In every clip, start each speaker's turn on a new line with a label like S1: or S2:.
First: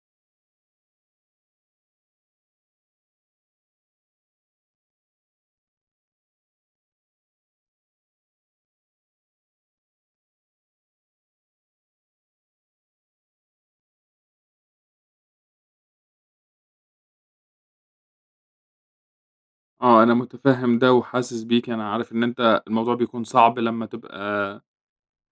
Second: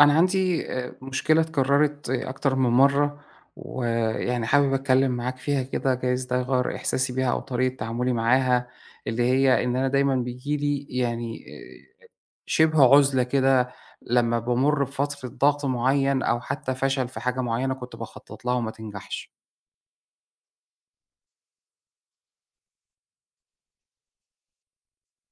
S1: أنا عندي مشكلة اتكررت أكتر من مرّة، ويعني حابب أتكلّم معاك فيها كده. جايز ده يغيّر إحساسي بيها أو طريقة تعاملي معاها، اللي هي إن أنا دايمًا بييجي لي يعني شِبه عُزلة كده لمّا بامُر بفترة ضغط معيّن أو حتى فشل في حاجة معيّنة كنت باخطّط لها وما تنجحش.
S2: آه، أنا متفهم ده وحاسس بيك، أنا عارف إن أنت الموضوع بيكون صعب لمّا تبقى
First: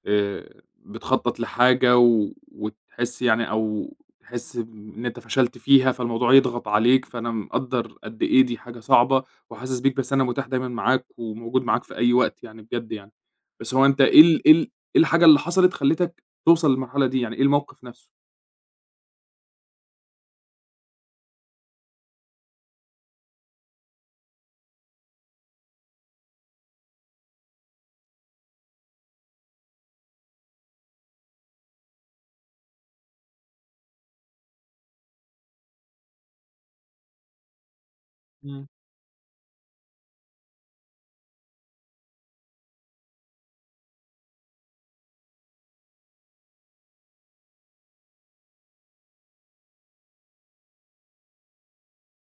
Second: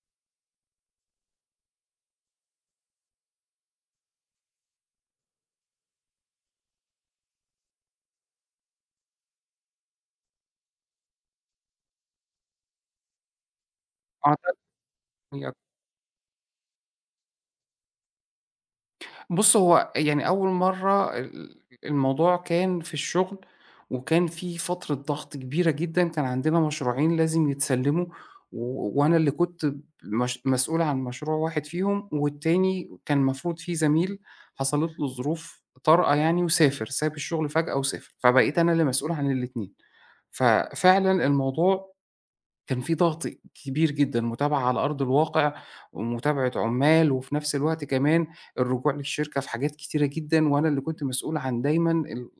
S2: بتخطط لحاجة و وتحس يعني أو تحس إن أنت فشلت فيها، فالموضوع يضغط عليك، فأنا مقدّر قد إيه دي حاجة صعبة وحاسس بيك، بس أنا متاح دايمًا معاك وموجود معاك في أي وقت يعني بجد يعني. بس هو أنت إيه
S1: أه
S2: ال إيه ال إيه الحاجة اللي
S1: ده
S2: حصلت خلّتك توصل للمرحلة دي، يعني إيه الموقف نفسه؟
S1: بُص، هو يعني أول مرّة الموضوع كان في الشغل، وكان في فترة ضغط كبيرة جدًا. كان عندنا مشروعين لازم يتسلّموا، وأنا اللي كنت مش مسؤول عن مشروع واحد فيهم، والتاني كان المفروض في زميل حصلت له ظروف طارئة يعني وسافر. ساب الشغل فجأة وسافر، فبقيت
S2: إمم.
S1: أنا اللي مسؤول عن الاتنين. ففعلًا الموضوع كان في ضغط كبير جدًا، متابعة على أرض الواقع ومتابعة عُمّال وفي نفس الوقت كمان الرجوع للشركة في حاجات كتيرة جدًا، وأنا اللي كنت مسؤول عن دايمًا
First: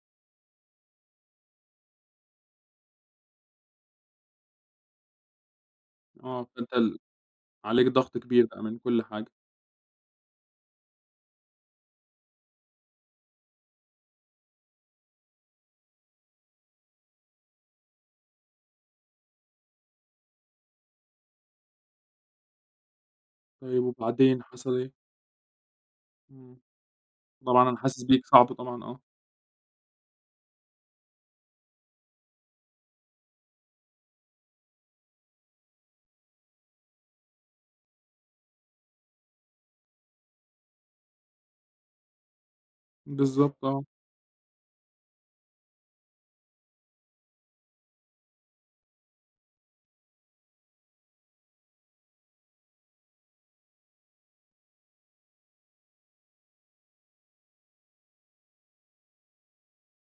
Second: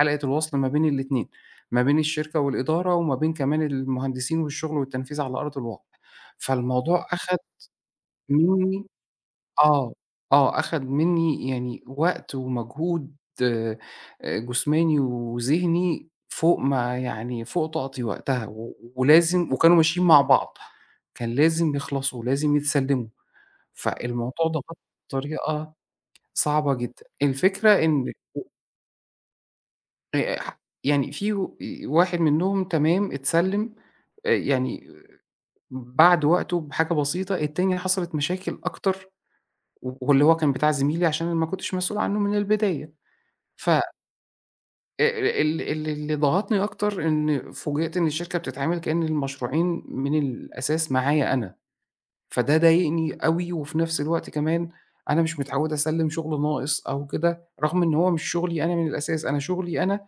S1: حلقة الوصل ما بين الاتنين، ما بين الشركة والإدارة وما بين كمان المهندسين والشغل والتنفيذ على أرض الواقع.
S2: آه، فأنت
S1: فالموضوع أخد
S2: عليك ضغط كبير بقى من
S1: منّي
S2: كل حاجة.
S1: آه، آه، أخَد منّي يعني وقت ومجهود آآ جسماني وذهني فوق ما يعني فوق طاقتي وقتها، و ولازم وكانوا ماشيين مع بعض. كان لازم يخلصوا، لازم يتسلّموا.
S2: طيب وبعدين
S1: فالموضوع
S2: حصل
S1: ضغطني
S2: إيه؟
S1: بطريقة
S2: إمم.
S1: صعبة جدًا.
S2: طبعًا أنا
S1: الفكرة
S2: حاسس
S1: إن
S2: بيك، صعب طبعًا آه،
S1: ح يعني في و آه، واحد منّهم تمام اتسلّم يعني بعد وقته بحاجة بسيطة. التاني حصلت مشاكل أكتر، واللي هو كان بتاع زميلي عشان أنا ما كنتش مسؤول عنّه من البداية.
S2: بالضبط
S1: ف
S2: آه،
S1: ال ال اللي ضغطني أكتر إن فوجئت إن الشركة بتتعامل كأن المشروعين من الأساس معايا أنا. فده ضايقني أوي، وفي نفس الوقت كمان أنا مش متعود أسلِّم شغل ناقص أو كده، رغم إن هو مش شغلي أنا من الأساس. أنا شغلي أنا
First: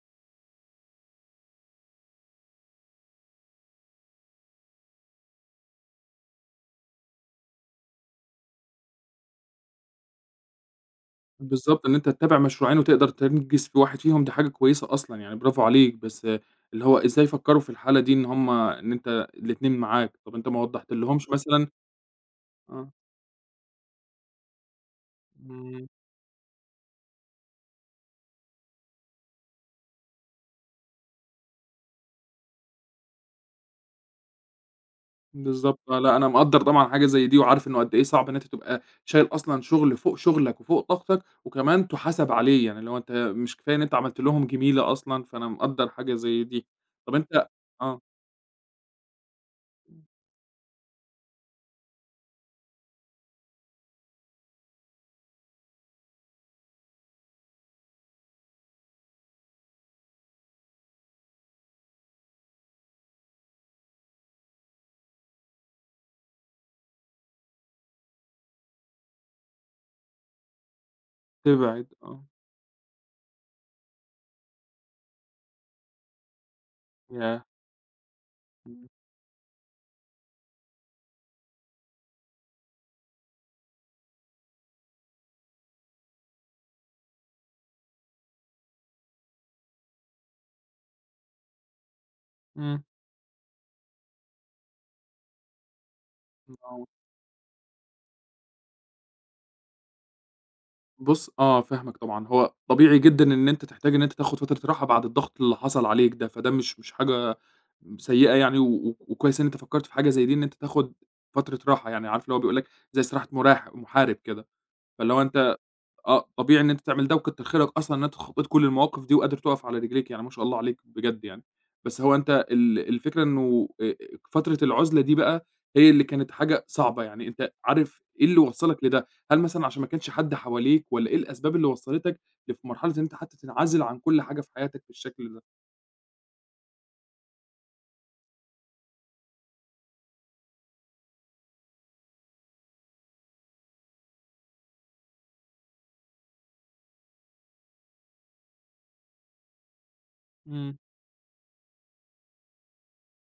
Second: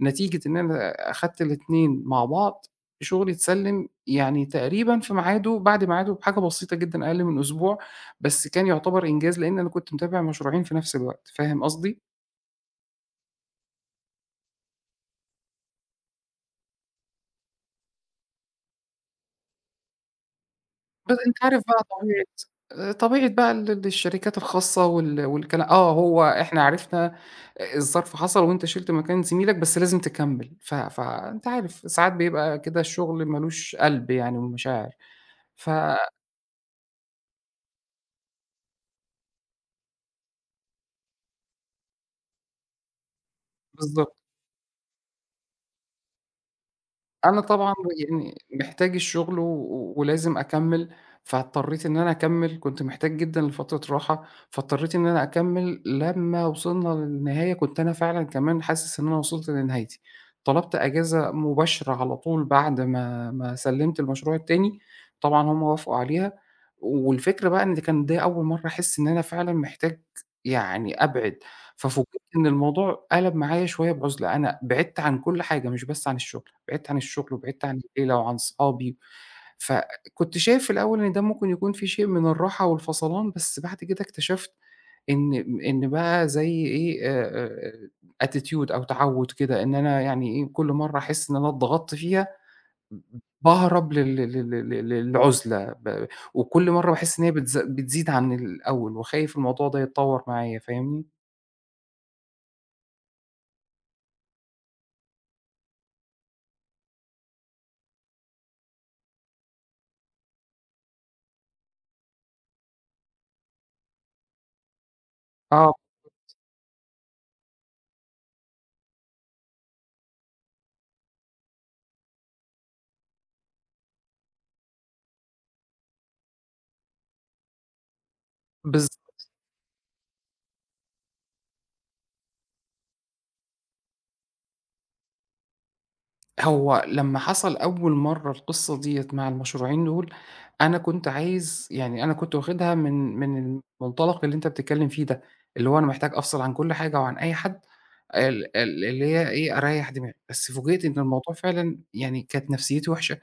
S1: نتيجة إن أنا أخدت الاتنين مع بعض، شغلي اتسلِّم يعني تقريبًا في ميعاده، بعد ميعاده بحاجة بسيطة جدًا أقل من أسبوع، بس كان يعتبر إنجاز لإن أنا كنت متابع مشروعين في نفس الوقت، فاهم
S2: بالضبط إن
S1: قصدي؟
S2: أنت تتابع مشروعين وتقدر تنجز في واحد فيهم دي حاجة كويسة أصلًا يعني برافو عليك، بس اللي هو إزاي فكّروا في الحالة دي إن هُم إن أنت الاتنين معاك، طَب أنت ما
S1: بس
S2: وضّحتلهمش
S1: أنت عارف
S2: مثلًا
S1: بقى طبيعة،
S2: آه،
S1: طبيعة بقى ال ال الشركات الخاصة وال والكلا
S2: إمم،
S1: آه، هو إحنا عرفنا، الظرف حصل وأنت شِلت مكان زميلك بس لازم تكمّل. فأنت عارف ساعات بيبقى كده الشغل ما لوش قلب يعني ومشاعر. ف
S2: بالضبط آه، لأ أنا مقدّر طبعًا حاجة زي دي وعارف إنه قد إيه صعب إن أنت تبقى شايل أصلًا شغل فوق شغلك وفوق طاقتك وكمان تُحاسب عليه، يعني اللي هو أنت مش كفاية إن أنت
S1: بالضبط.
S2: عملت لهم جميلة أصلًا، فأنا مقدّر حاجة زي دي. طَب
S1: أنا
S2: أنت
S1: طبعًا
S2: آه،
S1: يعني محتاج الشغل، ولازم أكمّل، فاضطريت إن أنا أكمّل. كنت محتاج جدًا لفترة راحة، فاضطريت إن أنا أكمّل. لمّا وصلنا للنهاية كنت أنا فعلًا كمان حاسس إن أنا وصلت لنهايتي. طلبت أجازة مباشرة على طول بعد ما سلّمت المشروع التاني. طبعًا هُم وافقوا عليها. والفكرة بقى إن ده أول مرّة أحس إن أنا فعلًا محتاج يعني أبعد.
S2: تبعد
S1: ففوجئت
S2: آه،
S1: إن الموضوع قَلَب معايا شوية بعُزلة. أنا بعدت عن كل حاجة مش بس عن الشغل، بعدت عن الشغل
S2: ياه!
S1: وبعدت عن العيلة وعن صحابي. فكنت شايف في الأول إن ده ممكن يكون فيه شيء من الراحة والفصلان، بس بعد كده اكتشفت إن بقى زي إيه، attitude أو تعوُّد كده، إن أنا يعني إيه كل مرّة أحس إن أنا اتضغطت فيها
S2: إمم.
S1: باهرب لل لل لل للعُزلة، وكل
S2: آه.
S1: مرّة باحس إن هي بتزيد عن الأول، وخايف الموضوع ده يتطوّر معايا، فاهمني؟
S2: بُص آه، فاهمك طبعًا. هو طبيعي جدًا إن أنت تحتاج إن أنت تاخد فترة راحة بعد الضغط اللي حصل عليك ده، فده مش حاجة سيئة يعني و و وكويس إن أنت فكّرت في حاجة زي دي إن أنت تاخد فترة راحة، يعني عارف اللي هو بيقول لك زي استراحة مراح محارب كده، فاللي هو أنت
S1: آه،
S2: آه، طبيعي إن أنت تعمل ده وكتّر خيرك أصلًا إن أنت اتخطّيت كل المواقف دي وقادر تُقف على رجليك، يعني ما شاء الله عليك بجد يعني. بس هو أنت ال الفكرة إنه فترة العُزلة دي بقى هي اللي كانت حاجة صعبة، يعني أنت عارف إيه اللي وصّلك
S1: بالض
S2: لده؟ هل مثلًا عشان ما كانش حد حواليك والّا إيه الأسباب اللي وصّلتك لف في مرحلة إن أنت حتى تنعزل عن كل حاجة في حياتك بالشكل ده؟
S1: هو لمّا حصل أول مرّة القصة ديّة مع المشروعين دول، أنا كنت عايز يعني أنا كنت واخدها من المنطلق اللي أنت بتتكلّم فيه ده، اللي هو أنا محتاج أفصل عن كل حاجة وعن أي حد، ال ال اللي هي إيه، أريّح دماغي. بس
S2: إمم.
S1: فوجئت إن الموضوع فعلًا يعني كانت نفسيّتي وحشة.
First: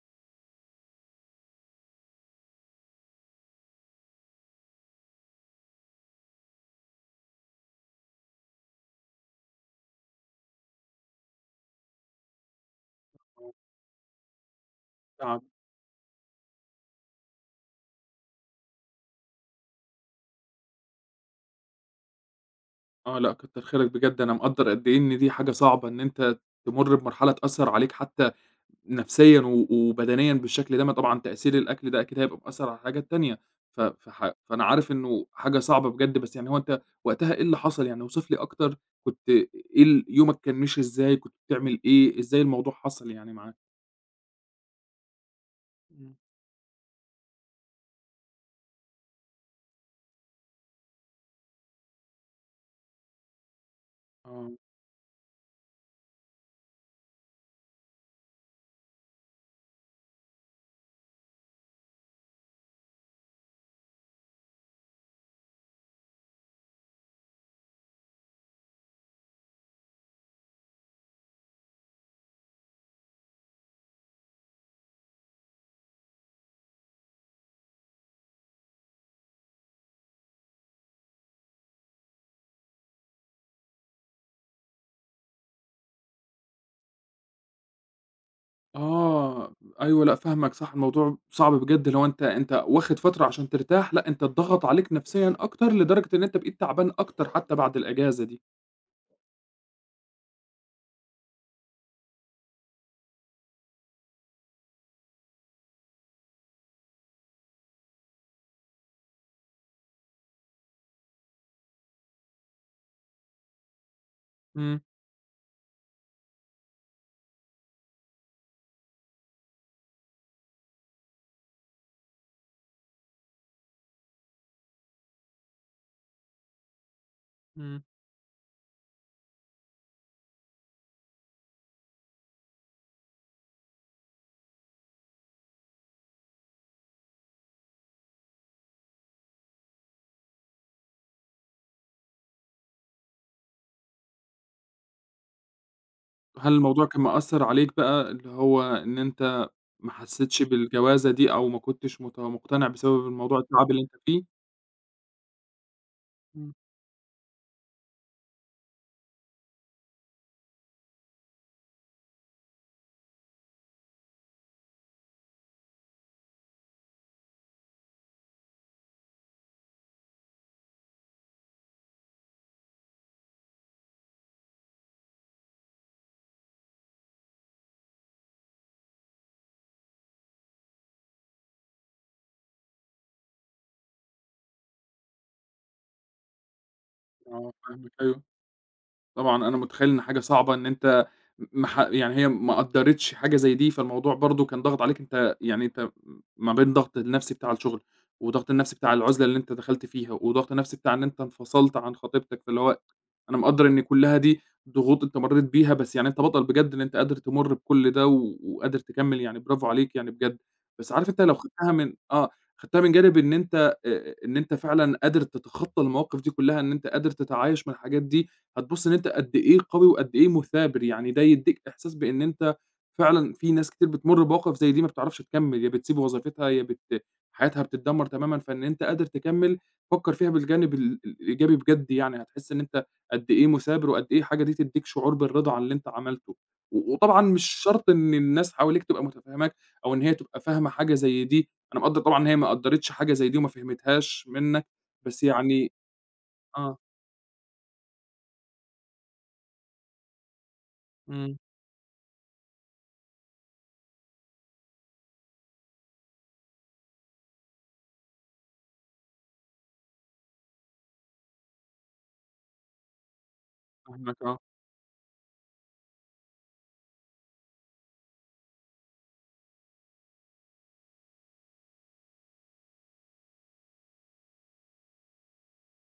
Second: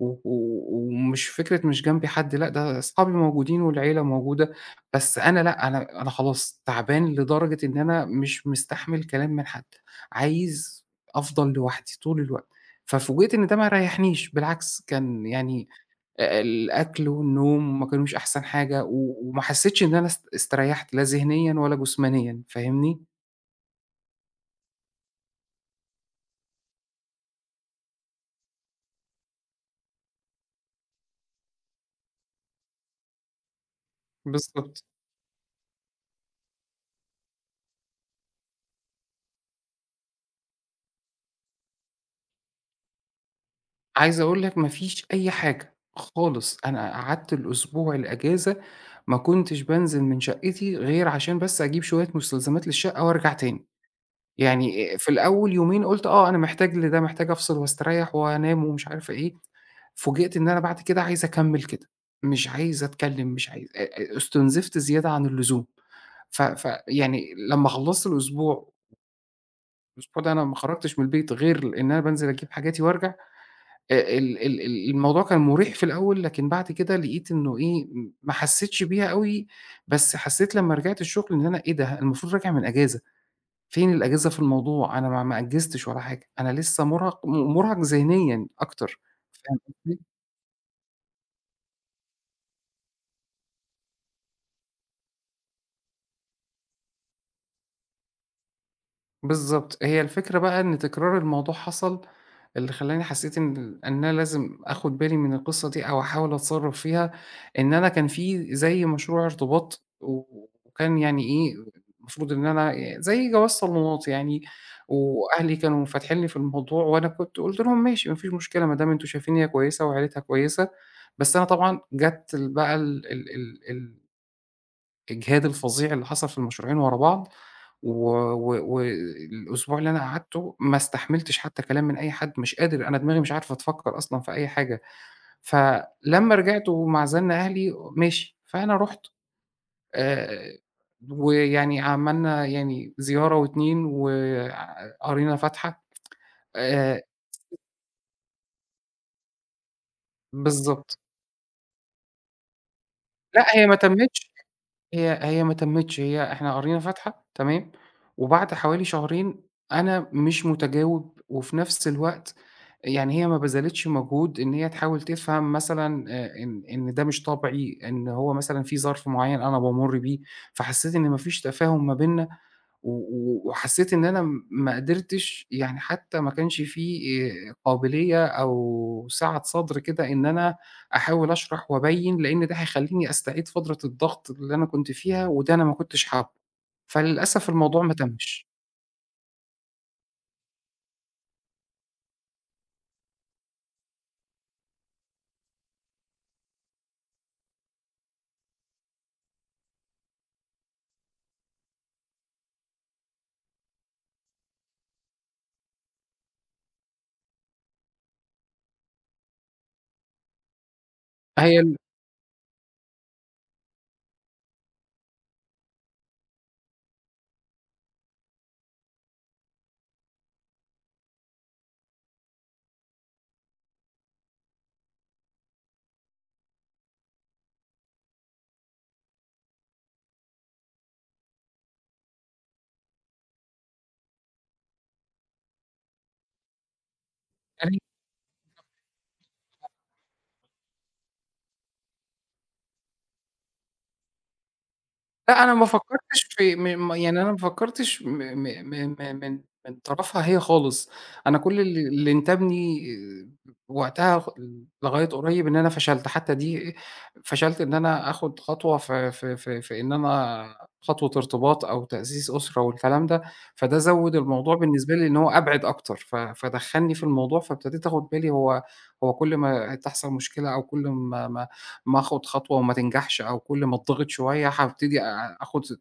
S1: و و ومش فكرة مش جنبي حد، لأ، ده أصحابي موجودين والعيلة موجودة. بس أنا لأ، أنا خلاص تعبان لدرجة إن أنا مش مستحمل كلام من حد، عايز أفضل لوحدي طول الوقت. ففوجئت إن
S2: آه،
S1: ده ما ريحنيش، بالعكس كان
S2: تعب.
S1: يعني الأكل والنوم ما كانوش أحسن حاجة، وما حسيتش إن أنا استريحت لا ذهنيًا ولا جسمانيًا، فاهمني؟
S2: آه، لأ كتّر خيرك بجد، أنا مقدّر قد إيه إن دي حاجة صعبة إن أنت تمُر بمرحلة تأثّر عليك حتى نفسيًا و وبدنيًا بالشكل ده، ما طبعًا تأثير الأكل ده أكيد هيبقى مأثّر على الحاجات تانية، ف فح فأنا
S1: بالضبط.
S2: عارف إنه حاجة صعبة بجد، بس يعني هو أنت وقتها إيه اللي حصل؟ يعني اوصف لي أكتر، كنت إيه ال يومك كان مشي إزاي، كنت بتعمل إيه، إزاي الموضوع حصل يعني معاك؟
S1: عايز أقول لك ما فيش أي حاجة
S2: إمم.
S1: خالص. أنا قعدت الأسبوع الأجازة ما كنتش بانزل من شقتي غير عشان بس أجيب شوية مستلزمات للشقة وأرجع تاني.
S2: آه،
S1: يعني في الأول يومين قُلت آه، أنا محتاج لده، محتاج أفصل وأستريّح وأنام ومش عارفة إيه. فوجئت إن أنا بعد كده عايز أكمّل كده، مش عايز أتكلّم، مش عايز أ أ استنزفت زيادة عن اللزوم. ف ف يعني لمّا خلّصت الأسبوع، الأسبوع ده أنا ما خرجتش من البيت غير إن أنا بانزل أجيب حاجاتي وأرجع. ال ال ال الموضوع كان مُريح في الأول، لكن بعد كده لقيت إنه إيه، ما حسّيتش بيها أوي. بس حسّيت لمّا رجعت الشغل إن أنا إيه ده، المفروض راجع من أجازة، فين الأجازة في الموضوع؟ أنا ما أجّزتش ولا حاجة، أنا لسّه مُرهق، مُرهق ذهنيًا أكتر،
S2: آه،
S1: فاهم قصدي؟
S2: أيوه لأ فاهمك صح، الموضوع صعب بجد، اللي هو أنت أنت واخد فترة عشان ترتاح، لأ أنت اتضغط عليك نفسيًا أكتر، لدرجة إن أنت بقيت تعبان أكتر حتى بعد الأجازة دي،
S1: بالضبط. هي الفكرة بقى إن تكرار الموضوع حصل، اللي خلّاني حسّيت إن أنا لازم آخُد بالي من القصّة دي أو أحاول أتصرّف فيها. إن أنا كان في زي مشروع ارتباط، وكان يعني إيه، المفروض إن أنا زي جواز صالونات يعني.
S2: إمم،
S1: وأهلي كانوا فاتحين لي في الموضوع، وأنا كنت قُلت لهم: "ماشي، ما فيش مشكلة ما دام أنتم شايفين إن هي كويسة وعيلتها كويسة." بس أنا طبعًا جات بقى ال ال ال ال الإجهاد الفظيع اللي حصل في المشروعين ورا بعض.
S2: إمم.
S1: و و والأسبوع اللي أنا قعدته ما استحملتش حتى كلام من أي حد، مش قادر، أنا دماغي مش عارفة تفكّر أصلًا في أي حاجة. فلمّا رجعت ومعزلنا أهلي ماشي، فأنا رُحت، آآ، ويعني عملنا يعني زيارة و2 وقرينا فاتحة.
S2: هل الموضوع كان
S1: آآ،
S2: مأثّر عليك بقى، اللي هو إن أنت ما حسّيتش
S1: بالضبط،
S2: بالجوازة دي أو ما كنتش مقتنع بسبب الموضوع
S1: لأ، هي
S2: التعب
S1: ما
S2: اللي أنت فيه؟
S1: تمِّتش. هي ما تمِّتش، هي
S2: إمم،
S1: إحنا قرينا فاتحة تمام، وبعد حوالي شهرين أنا مش متجاوب. وفي نفس الوقت يعني هي ما بذلِتش مجهود إن هي تحاول تفهم مثلًا إن ده مش طبعي، إن هو مثلًا في ظرف معيّن أنا بامُر بيه. فحسّيت إن ما فيش تفاهم ما بيننا، و و وحسّيت إن أنا، ما قدرتش يعني، حتى ما كانش في قابلية أو سعة صدر كده إن أنا أحاول أشرح وأبيّن، لإن ده هيخلّيني أستعيد فترة الضغط اللي أنا كنت فيها، وده أنا ما كنتش حابّه. فللأسف
S2: آه
S1: الموضوع
S2: فاهمك
S1: ما
S2: أيوه،
S1: تمِّش.
S2: طبعًا أنا متخيّل إن حاجة صعبة إن أنت م مح يعني هي ما قدّرتش حاجة زي دي، فالموضوع برضه كان ضاغط عليك أنت يعني أنت ما بين الضغط النفسي بتاع الشغل، والضغط النفسي بتاع العُزلة اللي أنت دخلت فيها، والضغط النفسي بتاع إن أنت انفصلت عن خطيبتك، فاللي هو أنا مقدّر إن كلّها دي ضغوط أنت مرّيت بيها، بس يعني أنت بطل بجد إن أنت قادر تمُر بكل ده و وقادر تكمّل، يعني برافو عليك يعني بجد. بس عارف أنت لو
S1: هي
S2: خدتها من آه، خدتها من جانب إن أنت فعلًا قادر تتخطّى المواقف دي كلّها، إن أنت قادر تتعايش مع الحاجات دي، هتبُص إن أنت قد إيه قوي وقد إيه مثابر، يعني ده يدّيك إحساس بإن أنت فعلًا في ناس كتير بتمُر بمواقف زي دي ما بتعرفش تكمّل، يا بتسيب وظيفتها، يا بت حياتها بتتدمّر تمامًا، فإن أنت قادر تكمّل، فكّر فيها بالجانب ال الإيجابي بجد يعني، هتحس إن أنت قد إيه مثابر وقد إيه الحاجة دي تدّيك شعور بالرضا عن اللي أنت عملته، و وطبعًا مش
S1: ال
S2: شرط إن الناس حواليك تبقى متفهّماك أو إن هي تبقى فاهمة حاجة زي دي، أنا مقدّر طبعًا إن هي ما قدّرتش حاجة زي دي وما فهمتهاش منّك، بس
S1: لأ، أنا ما
S2: يعني
S1: فكّرتش في
S2: آه،
S1: م م يعني أنا ما فكّرتش م م م م من من طرفها هي خالص.
S2: إمم،
S1: أنا كل اللي انتابني وقتها لغاية قريب إن أنا فشلت، حتى دي فشلت إن أنا آخُد خطوة في في في في إن أنا خطوة ارتباط أو تأسيس أسرة والكلام ده. فده زوّد
S2: فاهمك آه،
S1: الموضوع بالنسبة لي إن هو أبعِد أكتر. فدخّلني في الموضوع، فابتديت آخُد بالي. هو كل ما تحصل مشكلة أو كل ما ما آخُد خطوة وما تنجحش أو كل ما اتضغط شوية هابتدي آخُد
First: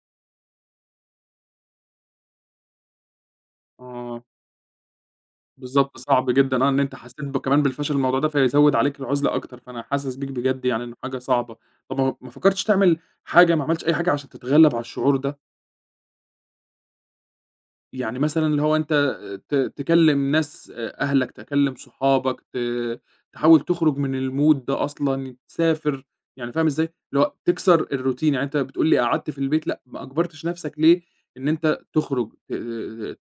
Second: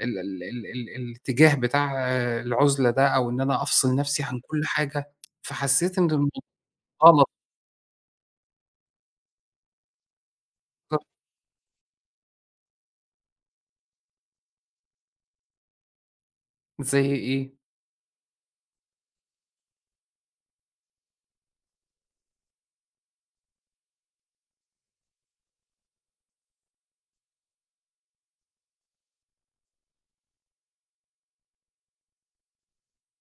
S1: ال ال ال ال الاتجاه بتاع آه، العُزلة ده، أو إن أنا أفصِل نَفْسي
S2: آه،
S1: عن كل حاجة. فحسّيت
S2: بالضبط
S1: إن
S2: صعب
S1: الموضوع
S2: جدًا آه، إن أنت حسّيت
S1: غلط.
S2: كمان بالفشل الموضوع ده فيزوّد عليك العُزلة أكتر، فأنا حاسس بيك بجد يعني إنه حاجة صعبة، طَب ما فكّرتش تعمل حاجة ما عملتش أي حاجة عشان تتغلّب على الشعور ده؟
S1: زي إيه؟
S2: يعني مثلًا اللي هو أنت تكلّم ناس أهلك، تكلّم صحابك، تحاول تخرج من الmood ده أصلًا، تسافر، يعني فاهم إزاي؟ اللي هو تكسر الroutine، يعني أنت بتقول لي قعدت في البيت لأ، ما أجبرتش نَفْسك ليه إن أنت تخرج،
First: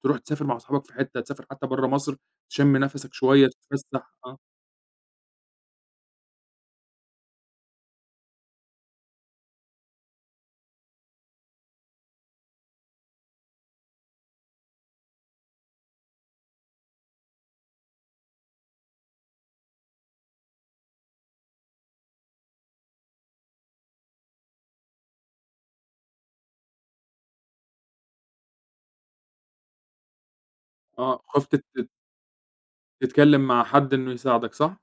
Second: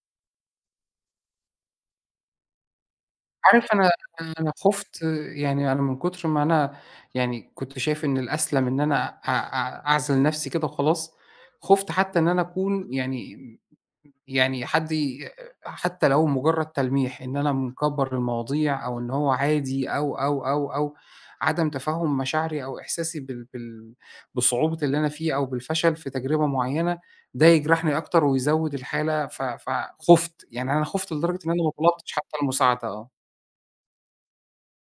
S2: تروح تسافر مع صحابك في حتّة، تسافر حتى برّه مصر، تشم نَفَسك شوية،
S1: عارف أنا
S2: تتفسّح، آه،
S1: أنا خُفت، يعني أنا من كتر ما أنا يعني كنت شايف إن الأسلم إن أنا أ أ أعزل نَفْسي كده وخلاص. خُفت حتّى إن أنا أكون يعني، يعني حد حتى لو مجرد تلميح إن أنا مكبّر المواضيع أو إن هو عادي أو، عدم تفهُّم مشاعري أو إحساسي بال بال بصعوبة اللي أنا فيه أو بالفشل في تجربة معيّنة، ده يجرحني أكتر ويزوّد الحالة. فخُفت، يعني أنا خُفت
S2: آه،
S1: لدرجة إن
S2: خُفت
S1: أنا ما طلبتش حتى المساعدة.
S2: تتكلّم مع حد إنه يساعدك، صح؟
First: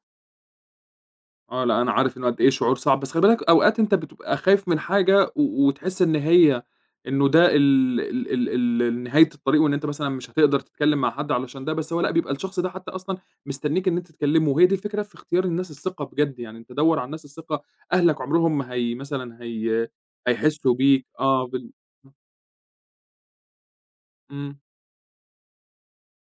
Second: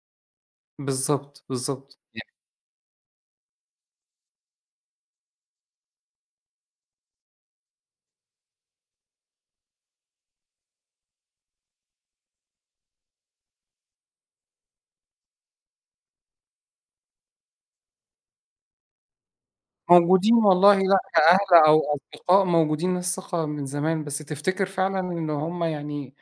S1: بالضبط،
S2: آه، لأ أنا
S1: بالضبط،
S2: عارف إنه
S1: يعني
S2: قد إيه شعور صعب، بس خلي بالك أوقات أنت بتبقى خايف من حاجة و وتحس إن هي إنه ده ال نهاية الطريق وإن أنت مثلًا مش هتقدر تتكلّم مع حد علشان ده، بس هو لأ بيبقى الشخص ده حتى أصلًا مستنّيك إن أنت تكلّمه، وهي دي الفكرة في اختيار الناس الثقة بجد يعني، أنت دَوّر على الناس الثقة، أهلك عمرهم ما هي
S1: موجودين والله،
S2: هيحسّوا
S1: لأ،
S2: بيك آه
S1: كأهل أو أصدقاء موجودين ناس ثقة من زمان. بس
S2: إمم.
S1: تفتكر فعلًا إن هم يعني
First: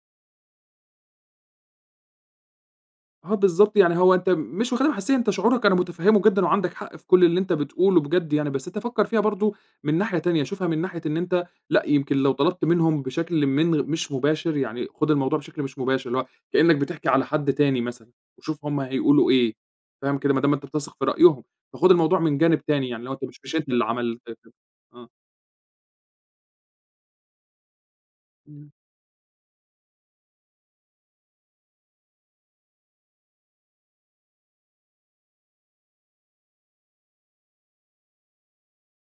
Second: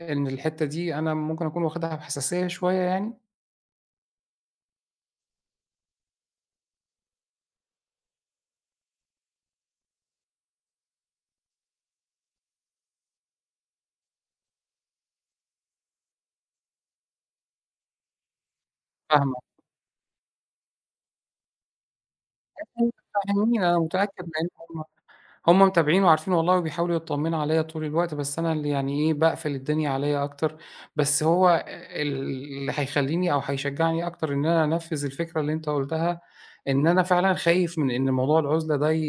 S1: إن الحتّة دي أنا ممكن أكون واخدها بحساسية شوية يعني؟
S2: آه بالضبط، يعني هو أنت مش واخدها حسيًا أنت شعورك أنا متفهّمه جدًا وعندك حق في كل اللي أنت بتقوله بجد يعني، بس أنت فكّر فيها برضه من ناحية تانية، شوفها من ناحية إن أنت لأ، يمكن لو طلبت منهم بشكل مش مباشر، يعني خُد الموضوع بشكل مش مباشر، اللي هو كإنّك بتحكي على حد تاني مثلًا، وشوف هُم هيقولوا
S1: فاهمة،
S2: إيه، فاهم كده؟ ما دام أنت بتثق في رأيهم، فخُد الموضوع من جانب تاني، يعني اللي هو أنت مش
S1: فاهمين،
S2: أنت
S1: أنا
S2: اللي
S1: متأكد
S2: عملت
S1: لإن
S2: كده،
S1: هُم،
S2: آه.
S1: متابعين وعارفين والله، وبيحاولوا يطمنوا عليَّ طول الوقت. بس أنا اللي
S2: إمم.
S1: يعني إيه باقفل الدنيا عليَّ أكتر. بس هو اللي هيخلّيني أو هيشجعني أكتر إن أنا أنفّذ الفكرة اللي أنت قُلتها، إن أنا فعلًا خايف من إن موضوع العُزلة ده ي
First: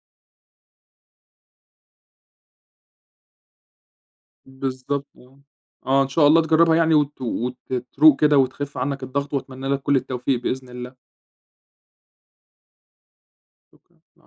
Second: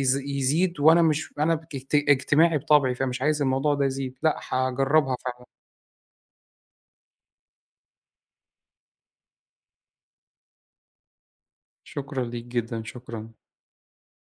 S1: يز يزيد وأنا مش، أنا بك اجت اجتماعي بطبعي، فمش عايز الموضوع ده يزيد، لأ،
S2: بالضبط
S1: هاجرّبها
S2: آه.
S1: فعلًا.
S2: آه، إن شاء الله تجرّبها يعني وت وت تروق كده وتخِف عنّك الضغط وأتمنى لك كل التوفيق بإذن الله.
S1: شكرًا ليك جدًا، شكرًا.
S2: شكرًا، العفو.